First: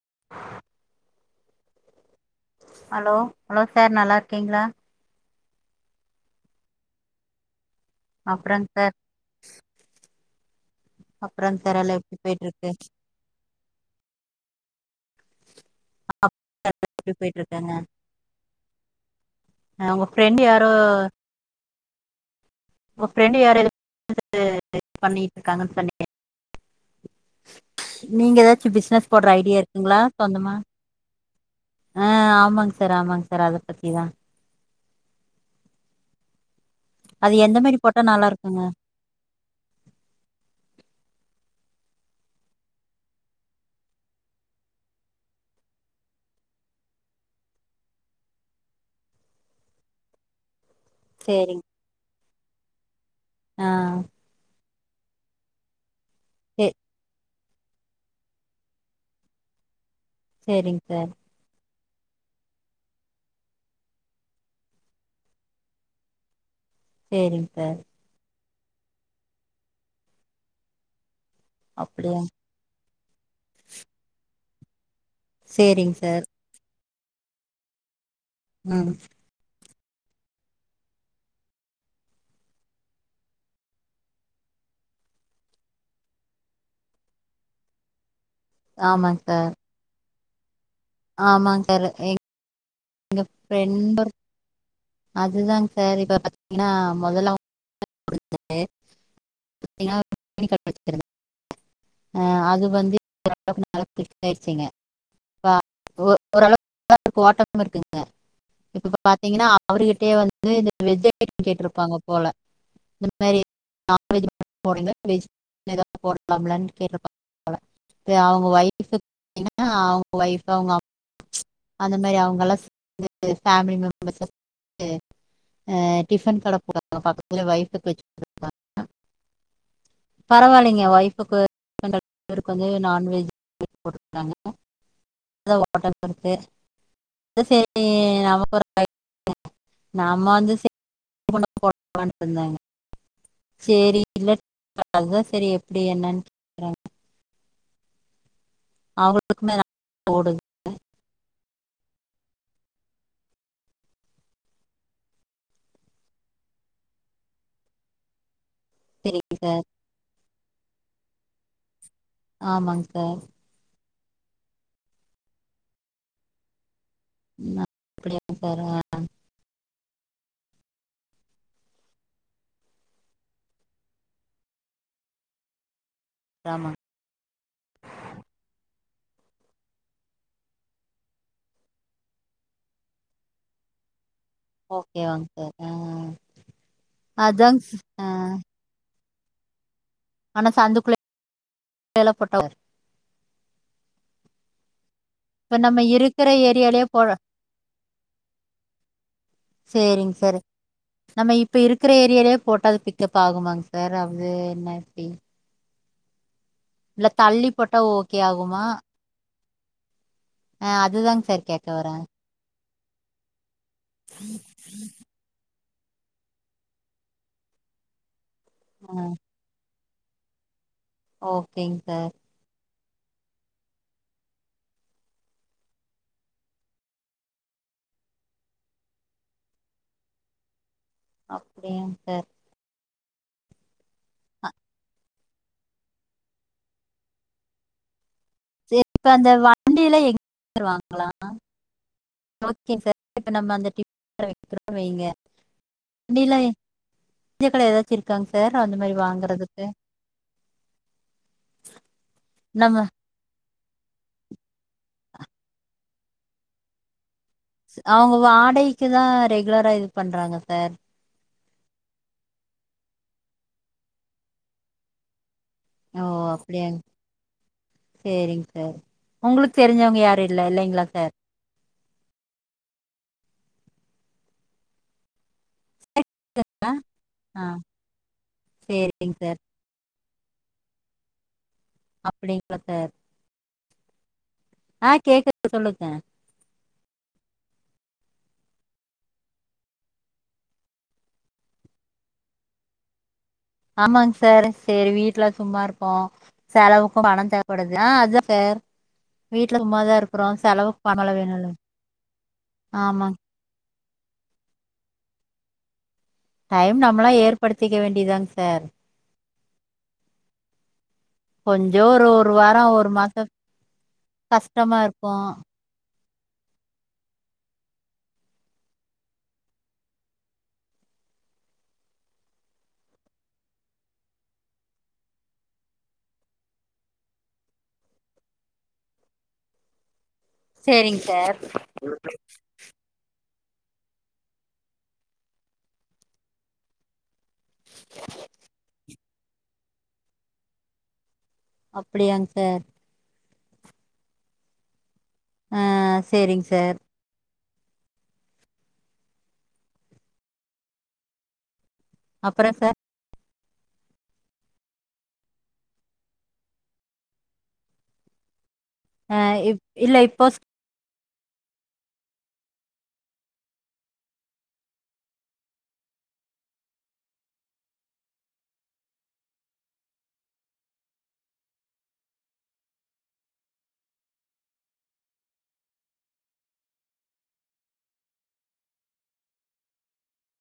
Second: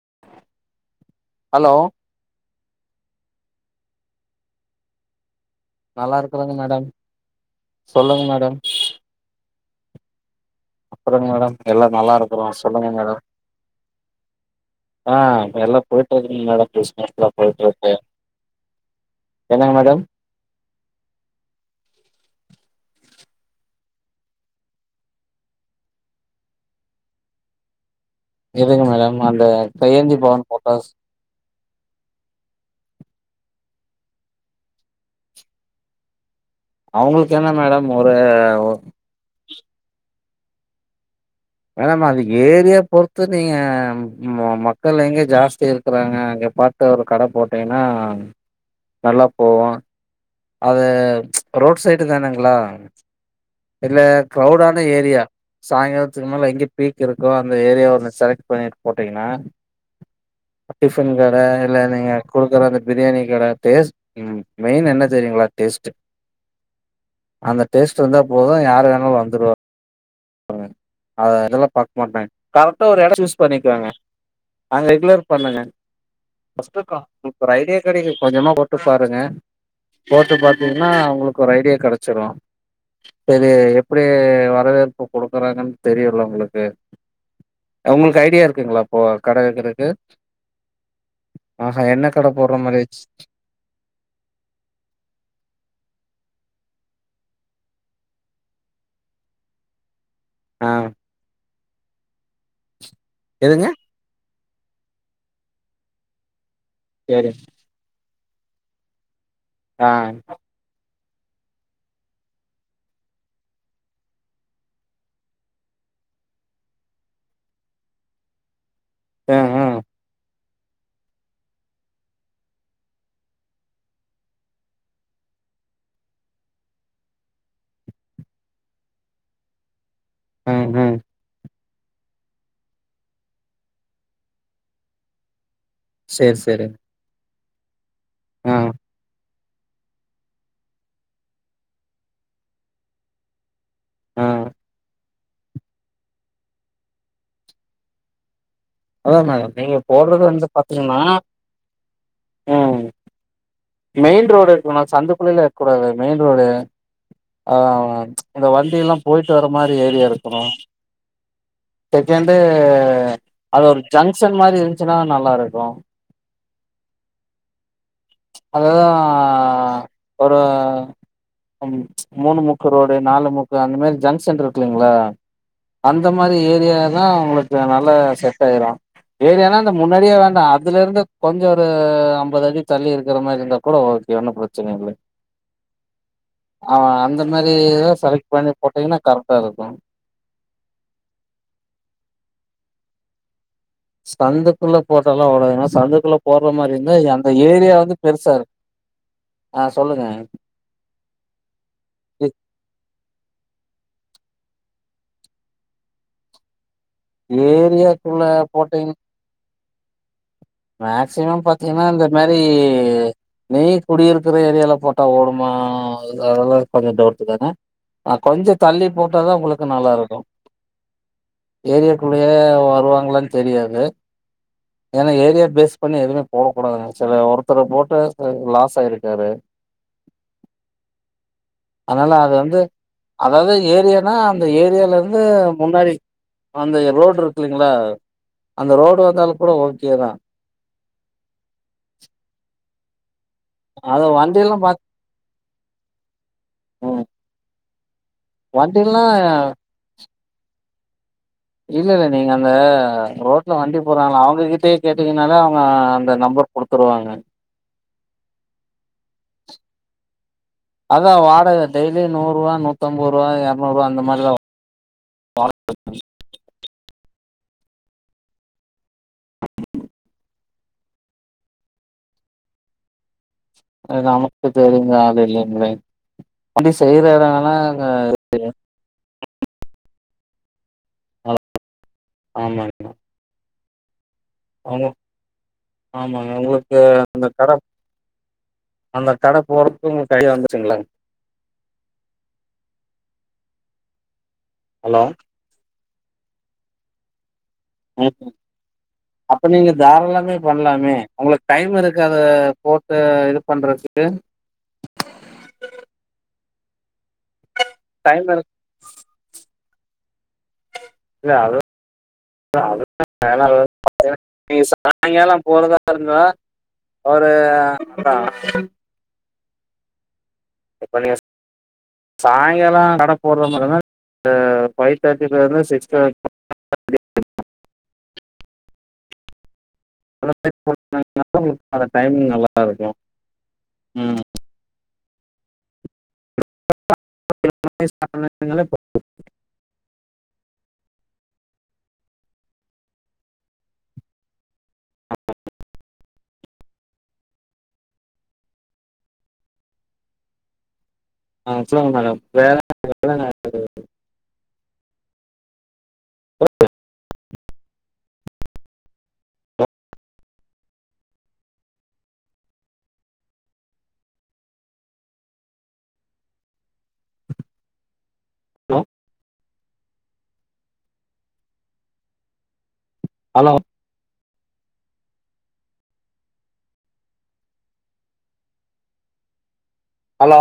[unintelligible] Hello hello hello sir நல்லா இருக்கீங்களா நல்லா இருக்குதாங்க மேடம் சொல்லுங்க மேடம் அப்றம் சர் அப்றங் மேட எல்லா நல்லா எப்டி போயிட்டு இருக்றோ இருக்கு சொல்லுங்க மேடம் ஆ எல்லா போய்ட்டு இருக்குங்க மேடம் எப்டி கிஸ்மஸ்லா போயிட்டு போய்ட்டு இருக்காங்க இருக்கு என்னங்க அஹ் மேடம் உங்க ஃப்ரெண்ட் யாரோ உங்க ஃப்ரெண்டு யார் எலக்ரிசன் வேல பண்ணியிருக்காங்கனு சொன்னீயே நீங்க ஏதாச்சு எதுங்க பிஸ்னஸ் மேடம் போடுற அந்த ஐடியா இருக்குங்ளா கையேந்தி பவன் சொந்தமா போட்டாஸ் ஆமாங்க சார் ஆமாங்க சார் அத பத்திதா அது அவுங்களுக்கென்ன எந்த மாரி மேடம் போட்டா ஒரு நல்லா இருக்குங்க மேடம் அது ஏரியா பொருத்து நீங்க ம மக்கள் எங்க ஜாஸ்தி இருக்குறாங்க அங்க பாத்து ஒரு கட போட்டீங்னா நல்லா போவோ அது ப்ச் சேரிங் ரோட் சைடு தானுங்ளா ஆ இல்ல கவுடா நல்ல ஏரியா சாய்ங்காலத் மேல சே எங்க பேய்கரது கோ அந்த ஏரியாவா வந்து செலக்ட் பண்ணிட் போட்டீங்னா சேரிங் சார் டிஃபன் கட இல்ல நீங்க குடுக்குற அந்த பிரியாணிகட டேஸ்ட் மெயின் என்ன தெரியுங்ளா டேஸ்டு சேரிங் அந்த சார் டேஸ்டு வந்தாப் மொத யாரு வேணாலு வந்துருவ ஆ அத அதெல்லா பாக்க அப்டியா மாட்டாங்க கரெக்ட்டா ஒரு எட சூஸ் பண்ணிக்கோங்க அங்க க்ளியர் பண்ணுங்க சேரிங் சார் ஃபஸ்ட்டு கா சூப்பர் ஐடியா கெடைக்குது கொஞ்சமா போட்டு ம் பாருங்க போட்டு பாத்தீங்னா ஒங்களுக்கு ஒரு ஐடியா கெடச்சிரு இப்ப இது எப்டி வரவேற்ப் பு குடுக்குறாங்கன் தெரியல்ல ஒங்ளுக்கு அவுங்களுக் ஐடியா இருக்குங்ளா இப்போ ஆமாங் கட சார் வக்குறக்கு ஆமாங் ஆகா சார் என்ன கட போட்ற மாரிக் எங்க ப்ரெண்டு ஒரு அதுதாங் சார் இப்ப பாதீங்னா மொதல அவுங் [unintelligible] கிரெடிட் கார்டு ஆ வச்சிருந்தேன் அ அது வந்து எதுங்க [unintelligible] ச்சிங்க அ ஒ ஓரளவு எல்லாரு சேரி [unintelligible] இருக்குங்க இப்ப பாத் திங்கனா ஆ அவர்கிட்டே வந்து இந்த வெஜ் அ கேட் கேட்டிருப்பாங்க போல இந்த மாதிரி நான்வெஜ் போடலலனு கேட்ருப்பாங்க போல அவங்க வைப் [unintelligible] ம் என்னன்னா ம் அவங்க வைஃப் [unintelligible] அந்த மாரி அவங்க எல்லா சேர்ந்து பேமிலி மெம்பர்ஸ் சேந்து அ டிபன் கடை போடுவாங்க ஃவைப்புக்கு வச்சு குடுத்திருப்பாங்க ம் பரவாயில்லைங்க ம் ஒய்ஃபுக்கு [unintelligible] பேருக்கு வந்து நான்வெஜ் குடுத்தாங்க [unintelligible] ஓட்டல் வருது சேரி சேரி இது சேரி இ அவன் ஆ ஒரு [unintelligible] [unintelligible] நாம வந்து ச [unintelligible] போட இருந்தாங்க சேரி ஆ இல்ல செரி எப்டி என்னன்னு கேக்றாங்க அதான் மேடம் அவங்களுக்குமே நான் நீங்க போடுறது ஓடுது வந்து பாத்தீங்கன்னா ம் மெயின் ரோடு இருக்குனா சந்தக்குள்ளல இருக்கக் கூடாது மெயின் ரோடு ஆ இந்த வண்டிய எல்லா போயிட்டு சரிங்க வர சார் மாரி ஏரியா இருக்கு அப்றோ செகண்டு ஆமாங்க சார் அது ஒரு ஜங்ஷன் மாரி இருந்துச்சுன்னா நல்லா இருக்கும் நா எப்டி [unintelligible] ஒர ம் மூணு முக்கு ரோடு நாலு முக்கு அந்த மாரி ஜங்ஷன் இருக்குல்லீங்களா அந்த மாரி ஏரியா ஆமாங்க தா உங்களுக்கு நல்லா செட் ஆயிரும் ஏரியானா அந்த முன்னாடியே வேண்டாம் அதுல இருந்து கொஞ்சம் ஒரு ஐம்பது அடி தள்ளி இருக்கிற மாரி இருந்தா கூட ஓ இது ஒன்னும் பிரச்சனை இல்ல ஓகேவாங்க சார் ஆ, ஆ அந்த மாரி அதாங்க சார் ஆ, செலக்ட் பண்ணி போட்டீங்கன்னா கர் சருக்கும் ஆனா சந்துக்குள்ள [unintelligible] சந்துக்குள்ள போட்டாலா இப்ப ஓடாதுன்னா நம்ம சந்துக்குள்ள இருக்கிற போடுற மாரி ஏரியாலயே இருந்தா போ அந்த ஏரியா வந்து பெருசா இருக்கு ஆ சொல்லுங்க சரிங்க சார் நம்ம இப்ப இருக்க ஏரியாலயே போட்ட அது பிக்கப் ஆகுமாங்க சார் அது என்ன எப்டி ஏ போட்டா ஓகே ஏரியாக்குள்ள ஆகுமா போட்டேன் ஆ, அதுதாங்க மேக்சிமம் சார் கேட்க பாத்தீங்கன்னா வரேன் இந்த மாரி ஏ நீ குடியிருக்கிற ஏரியால போட்டா ஓடுமா ஆ அதாம் கொஞ்ச நேரத்துதானே கொஞ்சம் தள்ளி ஆ, போட்ட தா உங்களுக்கு நல்லா இருக்கும் ஹலோ ஓகேங்க சார் ஏரியாக்குள்ளயே வருவாங னு தெரியாது ஏன்னா ஏரியா பேஸ் பண்ணி எதுவுமே போடக்க கூடாது சில ஒருத்தர் போட்டு லாஸ் ஆயிருக்காரு அப்படியாங் அதனால சார் அது வந்து அதாவது ஏரியானா அந்த ஆ, ஏரியால இருந்து முன்னாடி அந்த ரோடு இருக்குங்களா ச இப்ப அந்த வண்டியில எங்க வாங்களாம் ஒகே சார் இப்ப நம்ம அந்த அது வண்டியெல்லாம் பாத் வைங்க ம். [unintelligible] வச்சிருக்காங்க சார் அந்த மாரி வண்டியெல்லாம் வாங்குறதுக்கு இல்ல இல் நீங்க அந்த நம்ம ரோட்ல வண்டி போறாங்கள அவங்ககிட்டயே கேட்டு டிங்கனால அவங்க அந்த நம்பர் குடுத்துருவாங்க அவங்க வாடகைக்கு தா ரெகுலரா இது பண்றாங்க சார் அதா வாடக டெய்லி நூறு ரூபா நூத் ஐம்பது ரூவா இருநூறுவா அந்த மாரிலா வரும் [unintelligible] ஏ சரிங்க சார் உங்களுக்கு தெரிஞ்சவங்க யாரு இல்ல இல்லைங்களா சார் நமக்கு தெரிந்த அளு இல்ல அப்படி செய்ற ஆ இடங்கல்லா அ சரிங்க சார் அப்டிங்களா சார் அவங்க ஆ கேக்குது சொல்லுங்க ஆமாங்க உங்களுக்கு அந்த கட அந்த கட போறக்குங் உங்க கைல வந்துருங்களா ஆமாங்ச சரி சரி வீட்டுல சும்மா இருக்கு இப்போ செலவுக்கு பணோ தேவ அப்ப வீட்டுல நீங்க சும்மாதான் தாராளாமே இருக்கிறோம் செலவுக்கு பண்ணலாமே பணம் உங்களுக்கு வேணும்ல டைம் இருக்கது போட்டு ஆமா இது பண்றதுக்கு ச டைம் நம்மளா ஏர் படுத்திக்க வேண்டியதாங் சார் இருக்குல்ல அது கொஞ்சோ ஒரு ஒரு வாரோ ஒரு மாசோ ஏன்னா கஷ்டமா இருக்கு அதுனால இருந்த ஒரு அ இப்ப நீங்க சாயங்காலோ கட போடுற மாதிரி ஃபைவ் தேர்ட்டிக்கு இருந்து சிக்ஸ் தே சேரிங் சார் [inaudible] அத டைமிங் நல்லா இருக்கு ம் [inaudible] அப்படியாங்க சார் சர் ஆ சொல்லுங்க மேடம் அப்புறோ வேற சார் ஆ இ இல்ல இப்போ ஹலோ ஹலோ